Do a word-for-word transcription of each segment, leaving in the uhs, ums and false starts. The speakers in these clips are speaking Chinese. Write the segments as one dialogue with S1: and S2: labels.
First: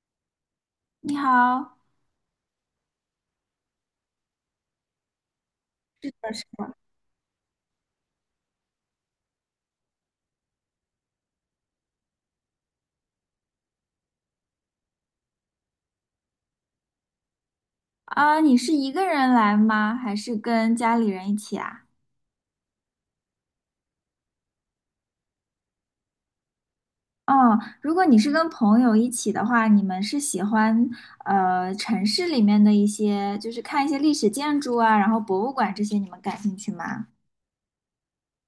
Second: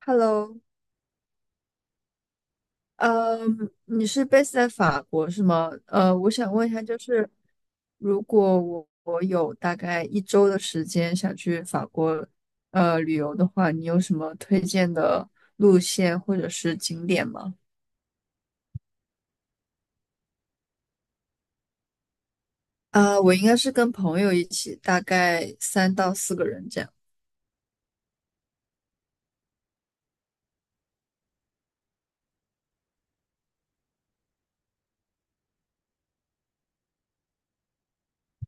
S1: Hello，
S2: 你好，
S1: 呃，你是 base 在法国是吗？
S2: 是
S1: 呃，我
S2: 的，是
S1: 想问一
S2: 的。
S1: 下，就是如果我我有大概一周的时间想去法国呃旅游的话，你有什么推荐的路线或者是景点吗？
S2: 啊，你是一个人来吗？还是跟家里人一起啊？
S1: 啊、我应该是跟朋友一起，大概三到四个人这样。
S2: 哦，如果你是跟朋友一起的话，你们是喜欢呃城市里面的一些，就是看一些历史建筑啊，然后博物馆这些，你们感兴趣吗？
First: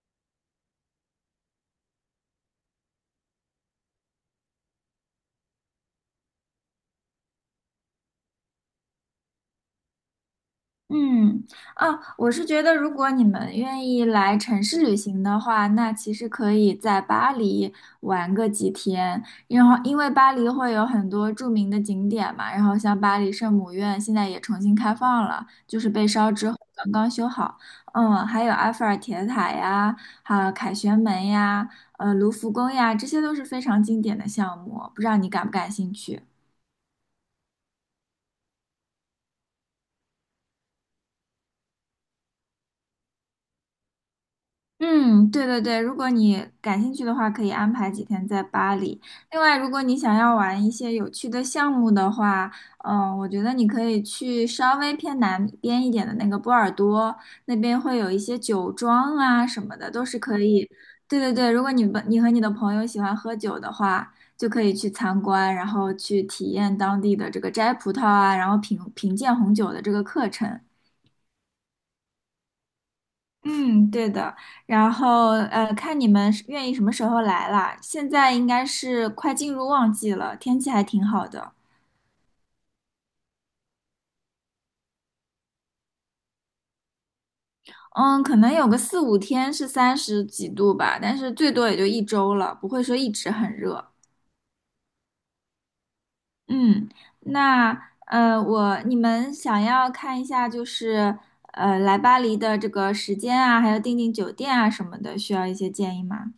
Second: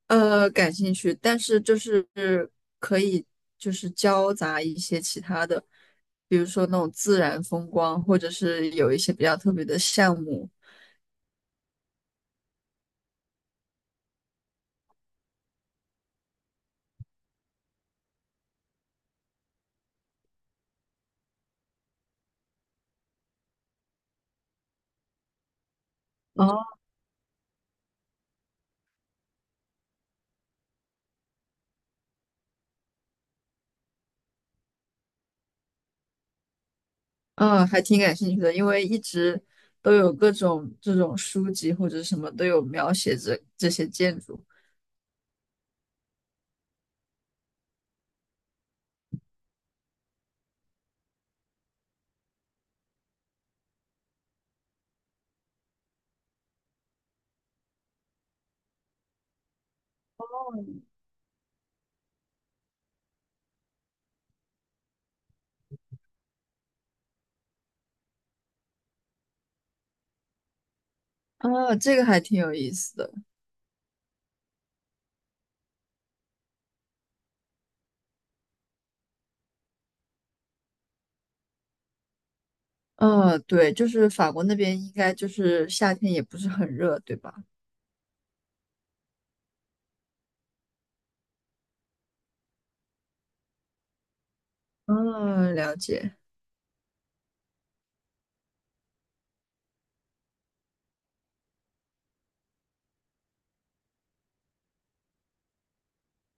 S1: 呃，感兴趣，但是就是可以就是交杂一些其他的，比如说那种自然风光，或者是有一些比较特别的项目。
S2: 嗯。啊，我是觉得，如果你们愿意来城市旅行的话，那其实可以在巴黎玩个几天，然后因为巴黎会有很多著名的景点嘛，然后像巴黎圣母院现在也重新开放了，就是被烧之后
S1: 哦，
S2: 刚刚修好。嗯，还有埃菲尔铁塔呀，还有凯旋门呀，呃，卢浮宫呀，这些都是非常经典的项目，不知道你感不感兴趣？
S1: 嗯，还挺感兴趣的，因为一直都有各种这种书籍或者什么都有描写这这些建筑。
S2: 嗯，对对对，如果你感兴趣的话，可以安排几天在巴黎。另外，如果你想要玩一些有趣的项目的话，嗯、我觉得你可以去稍微偏南边一点的那个波尔多，那边会有一些酒庄啊什么的，都是可以。对对对，如果你们你和你的朋友喜欢喝酒的话，就可以去参观，然后去体验当地的这个摘葡萄啊，然后品品鉴红酒的这个课程。
S1: 哦，这个还挺有意思的。
S2: 嗯，对的。然后呃，看你们是愿意什么时候来啦。现在应该是快进入旺季了，天气还挺好的。
S1: 嗯，对，就是法国那边应该就是夏天也不是很热，对吧？
S2: 嗯，可能有个四五天是三十几度吧，但是最多也就一周了，不会说一直很热。
S1: 嗯，了解。
S2: 嗯，那呃，我你们想要看一下就是呃来巴黎的这个时间啊，还有订订酒店啊什么的，需要一些建议吗？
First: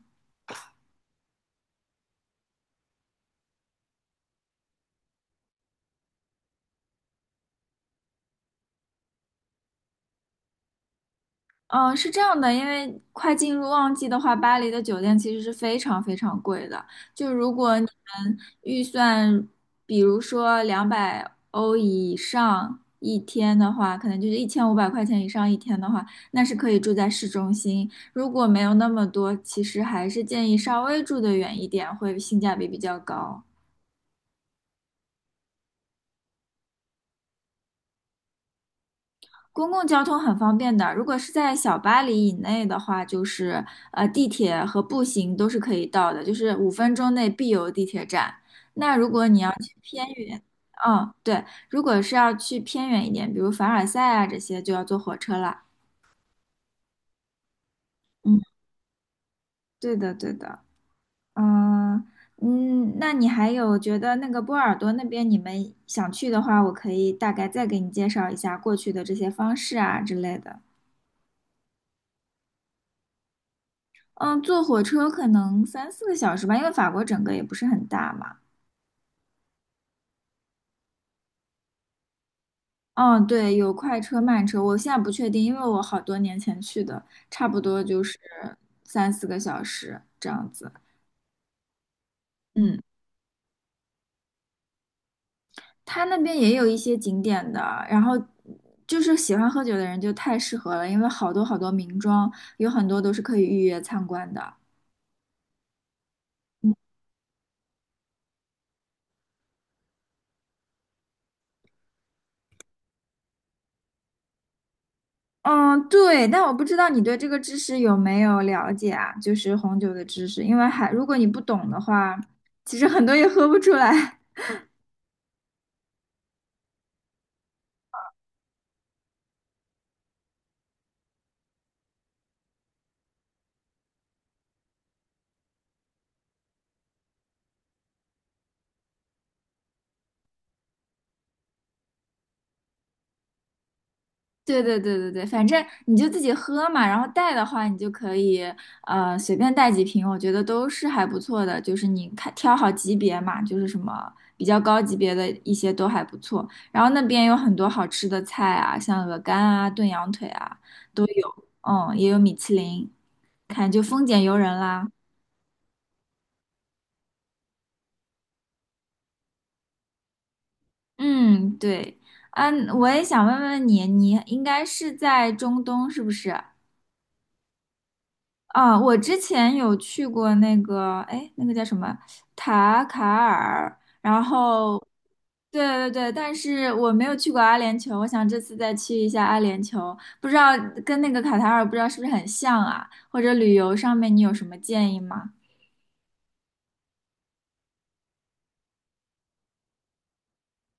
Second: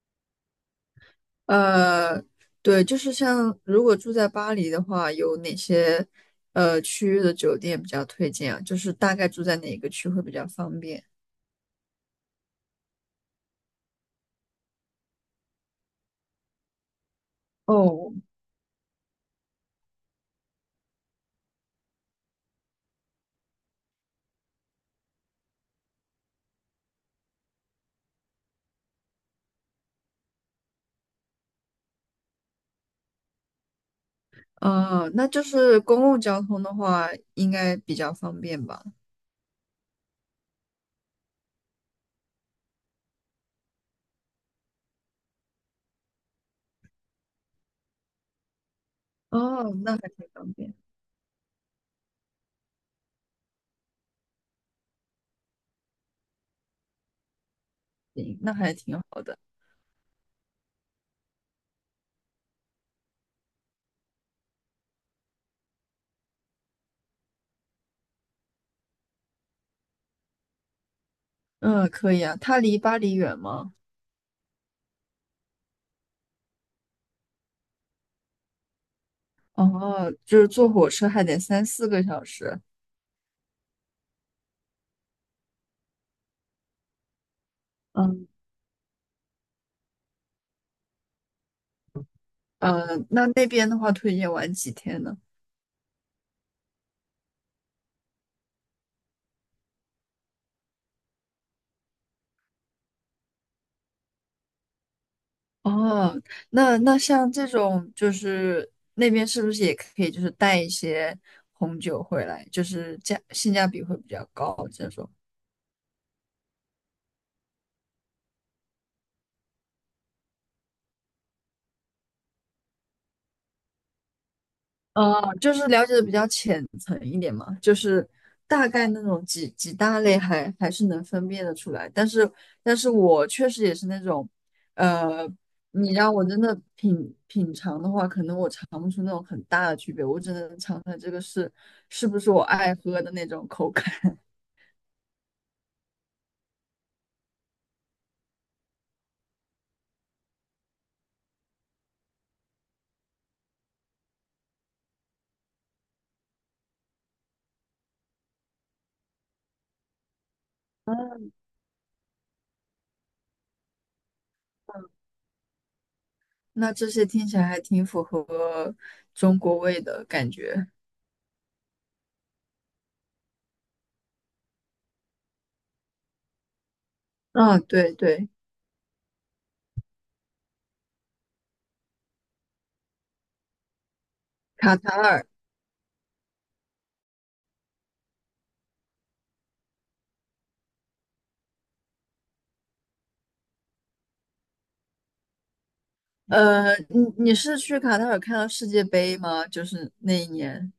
S1: 呃，对，就是像如果住在巴黎的话，有哪些呃区域的酒店比较推荐啊？就是大概住在哪个区会比较方便？
S2: 嗯，是这样的，因为快进入旺季的话，巴黎的酒店其实是非常非常贵的。就如果你
S1: 哦，
S2: 们预算，比如说两百欧以上一天的话，可能就是一千五百块钱以上一天的话，那是可以住在市中心。如果没有那么多，其实还是建议稍微住得远一点，会性价比比较高。
S1: 呃，那就是公共交通的话，应该比较方便吧？
S2: 公共交通很方便的，如果是在小巴黎以内的话，就是呃地铁和步行都是可以到的，就是五分钟内必有地铁站。那如果你要去
S1: 哦，那
S2: 偏
S1: 还挺
S2: 远。
S1: 方便。
S2: 嗯，对，如果是要去偏远一点，比如凡尔赛啊这些，就要坐火车了。
S1: 行，
S2: 嗯，
S1: 那还挺好。
S2: 对的，对的。嗯嗯，那你还有觉得那个波尔多那边你们想去的话，我可以大概再给你介绍一下过去的这些方式啊之类的。
S1: 嗯，可以啊。它离巴黎远吗？
S2: 嗯，坐火车可能三四个小时吧，因为法国整个也不是很大嘛。
S1: 哦，就是坐火车还得三四个小时。
S2: 嗯，对，有快车、慢车，我现在不确定，因为我好多年前去的，差不多就是
S1: 嗯，
S2: 三四个小时这样子。嗯，
S1: 呃，那那边的话，推荐玩几天呢？
S2: 他那边也有一些景点的，然后就是喜欢喝酒的人就太适合了，因为好多好多名庄，有很多都是可以预约参观的。
S1: 哦，那那像这种，就是那边是不是也可以，就是带一些红酒回来，就是价性价比会比较高这种？
S2: 嗯，对，但我不知道你对这个知识有没有了解啊？就是红酒的知识，因为还如果你不懂的话，其实很多也喝不出来。
S1: 呃，就是了解的比较浅层一点嘛，就是大概那种几几大类还还是能分辨得出来，但是但是我确实也是那种。呃，你让我真的品品尝的话，可能我尝不出那种很大的区别，我只能尝出来这个是是不是我爱喝的那种口感。
S2: 对对对对对，反正你就自己喝嘛，然后带的话，你就可以呃随便带几瓶，我觉得都是还不错的。就是你看挑好级别嘛，就是什么比较高级别的一些都还不错。然后那边有很多好吃的菜啊，像鹅肝啊、炖羊腿啊都有，嗯，也有米其林，看就丰俭由人啦。
S1: 那这些听起来还挺符合中国味的感觉。
S2: 嗯，对。嗯，我也想问问你，你应该是在中东是不是？
S1: 啊，对对。
S2: 啊，我之前有去过那个，哎，那个叫什么塔卡尔，然
S1: 卡
S2: 后，
S1: 塔尔。
S2: 对对对，但是我没有去过阿联酋，我想这次再去一下阿联酋，不知道跟那个卡塔尔不知道是不是很像啊？或者旅游上面你有什么建议吗？
S1: 呃，你你是去卡塔尔看到世界杯吗？就是那一年。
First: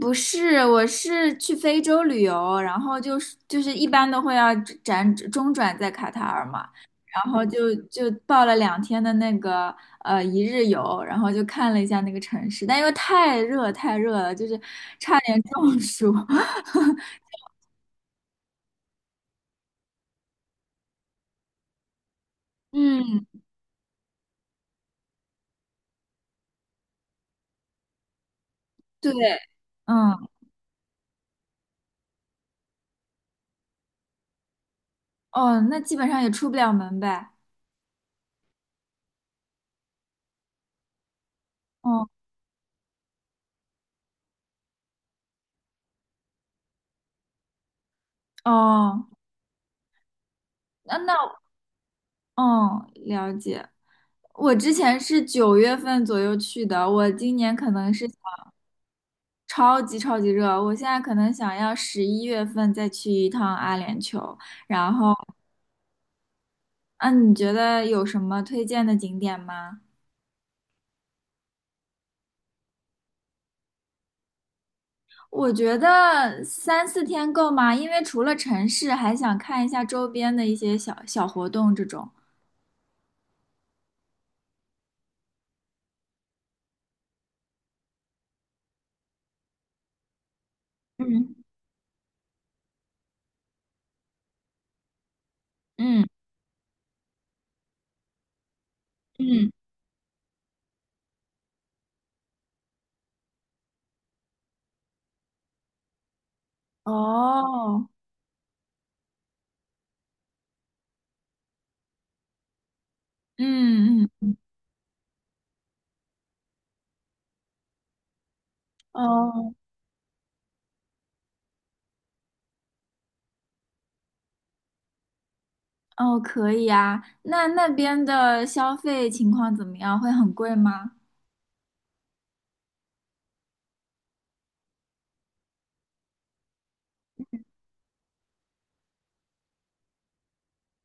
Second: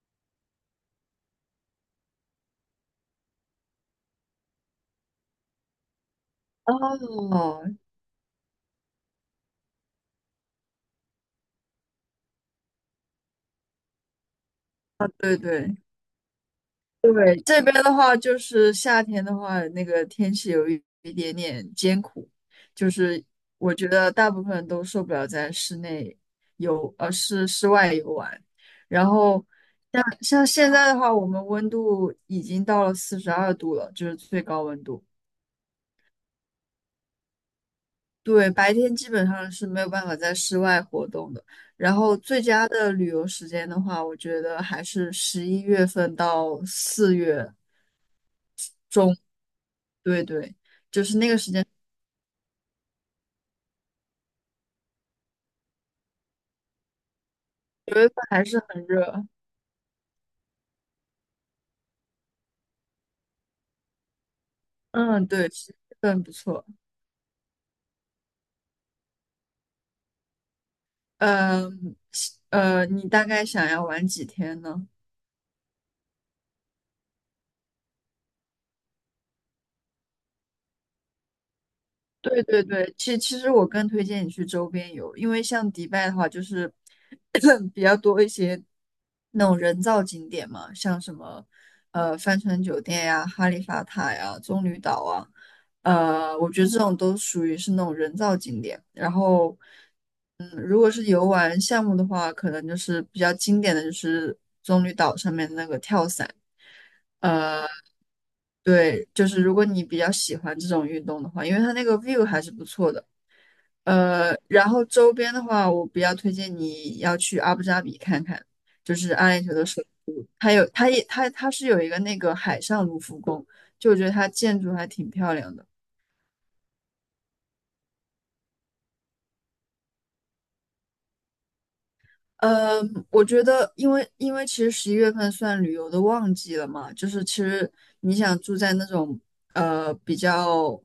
S2: 不是，我是去非洲旅游，然后就是就是一般都会要辗中转在卡塔尔嘛，然后
S1: 哦，
S2: 就就报了两天的那个呃一日游，然后就看了一下那个城市，但因为太热太热了，就是差
S1: 对
S2: 点
S1: 对
S2: 中暑。
S1: 对，这边的话就是夏天的话，那个天气有一一点点艰苦，就是
S2: 嗯，
S1: 我觉得大部分人都受不了在室内游，呃，室室外游玩。然
S2: 对。
S1: 后
S2: 嗯，
S1: 像现在的话，我们温度已经到了四十二度了，就是最高温度。
S2: 哦，那基本上也出不了门呗。
S1: 对，白天基本上是没有办法在室外活动的。然
S2: 哦
S1: 后最佳的旅游时间的话，我觉得还是十一月份到四月。
S2: 哦，
S1: 对对，
S2: 那
S1: 就
S2: 那
S1: 是那个时间。
S2: 哦，了解。我之前是九月份左右去的，我今年可能
S1: 九
S2: 是。
S1: 月份还是很热。
S2: 超级超级热，我现在可能想要十一月份再去一趟阿联酋。然后，
S1: 嗯，对，十一月份不错。
S2: 嗯，你觉得有什么推荐的景点吗？
S1: 嗯，呃，你大概想要玩几天呢？
S2: 我觉得三四天够吗？因为除了城市，还想看一下周边的一些小小活动这种。
S1: 对对对，其其实我更推荐你去周边游，因为像迪拜的话，就是 比较多一些那种人造景点嘛，像什
S2: 嗯
S1: 么呃帆船酒店呀、哈利法塔呀、棕榈岛啊。
S2: 嗯
S1: 呃，我觉得这种都属于是那种人造景点。然
S2: 嗯，
S1: 后如果是游玩项目的话，可能就是比较经典的就是棕榈岛上面的那个跳伞。呃，
S2: 哦，
S1: 对，就是如果你比较喜欢这种运动的话，因为它那个 view 还是不错的。
S2: 嗯嗯，
S1: 呃，然后周边的话，我比较推荐你要去阿布扎比看看，就是阿联酋
S2: 哦
S1: 的首都，它有，它也，它它是有一个那个海上卢浮宫，就我觉得它建筑还挺漂亮的。
S2: 哦，可以啊。那那边的消费情况怎么样？会很贵吗？
S1: 呃，我觉得，因为因为其实十一月份算旅游的旺季了嘛，就是其实你想住在那种呃比较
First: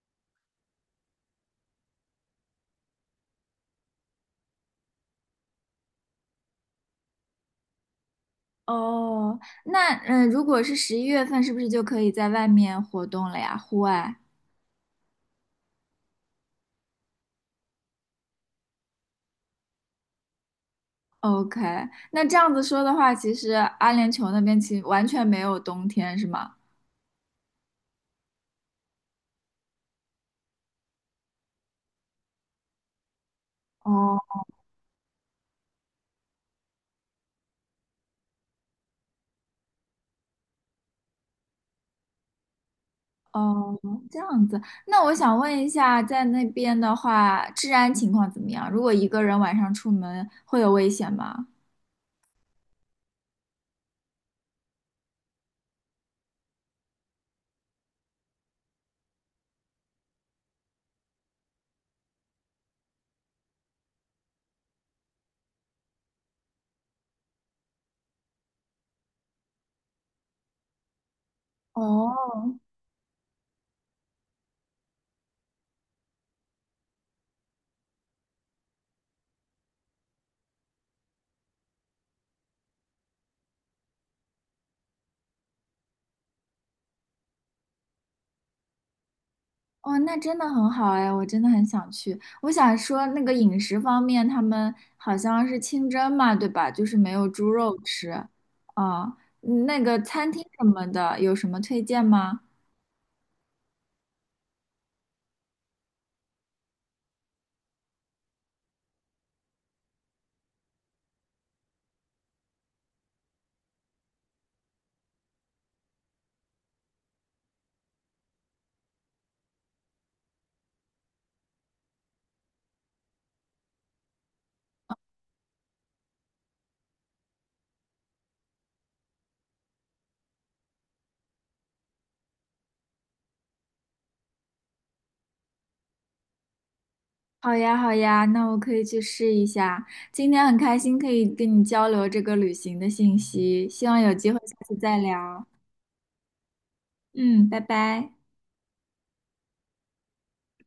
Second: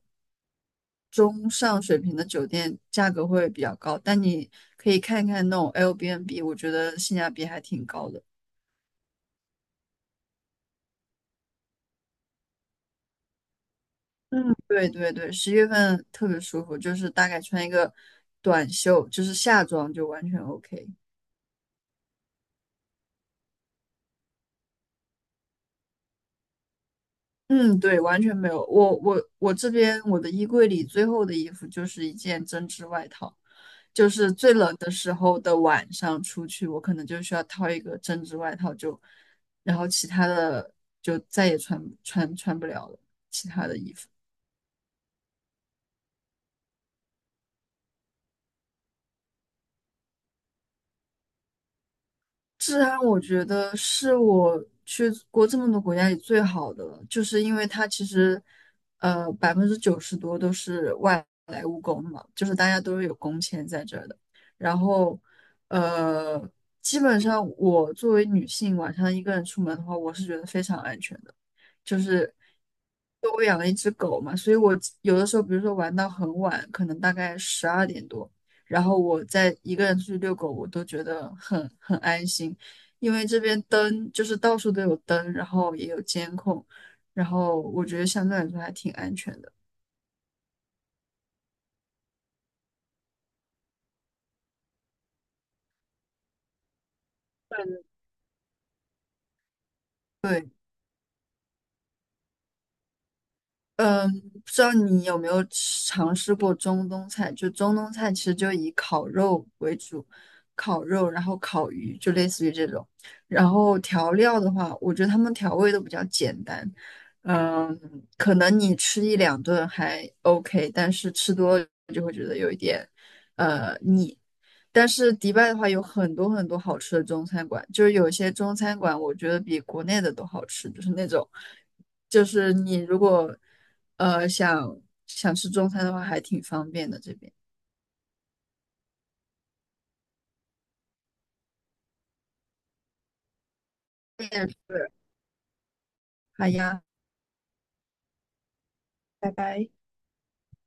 S1: 中上水平的酒店，价格会比较高，但你可以看看那种 Airbnb，我觉得性价比还挺高的。
S2: 哦，那嗯，呃如果是十一月份，是不是就可以在外面活动了呀？户外
S1: 嗯，对对对，十一月份特别舒服，就是大概穿一个短袖，就是夏装就完全 OK。
S2: ？OK，那这样子说的话，其实阿联酋那边其实完全没有冬天，是吗？
S1: 嗯，对，完全没有。我我我这边我的衣柜里最后的衣服就是一件针织外套，就是
S2: 哦
S1: 最冷的时候的晚上出去，我可能就需要套一个针织外套就，然后其他的就再也穿穿穿不了了，其他的
S2: 哦，
S1: 衣服。
S2: 这样子。那我想问一下，在那边的话，治安情况怎么样？如果一个人晚上出门，会有危险吗？
S1: 治安我觉得是我去过这么多国家里最好的了，就是因为它其实，呃，百分之九十多都是外来务工嘛，就是大家都是有工签在这儿的。然后，呃，基本上我作为女性晚上一个人出门的话，我是觉得非常安全的。就是
S2: 哦
S1: 我养了一只狗嘛，所以我有的时候，比如说玩到很晚，可能大概十二点多，然后我再一个人出去遛狗，我都觉得很很安心，因为这边灯就是到处都有灯，然后也有监控，然后我觉得相对来说还挺安全的。
S2: 哦，那真的很好哎，我真的很想去。我想说，那个饮食方面，他们好像是清真嘛，对吧？就是没有猪肉吃。啊、嗯那个餐厅
S1: 对。
S2: 什么的，有什么推荐吗？
S1: 嗯，不知道你有没有吃尝试过中东菜？就中东菜其实就以烤肉为主，烤肉，然后烤鱼，就类似于这种。然后调料的话，我觉得他们调味都比较简单。嗯，可能你吃一两顿还 OK，但是吃多了就会觉得有一点呃腻。但是迪拜的话有很多很多好吃的中餐馆，就是有些中餐馆我觉得比国内的都好吃，就是那种，就是你如果呃想想吃中餐的话，还挺方便的这边。
S2: 好呀，好呀，那我可以去试一下。今天很开心可以跟你交流这个旅行的信息，希望有
S1: 你
S2: 机会
S1: 也
S2: 下次
S1: 是。
S2: 再聊。
S1: 好呀，
S2: 嗯，拜拜。
S1: 拜拜。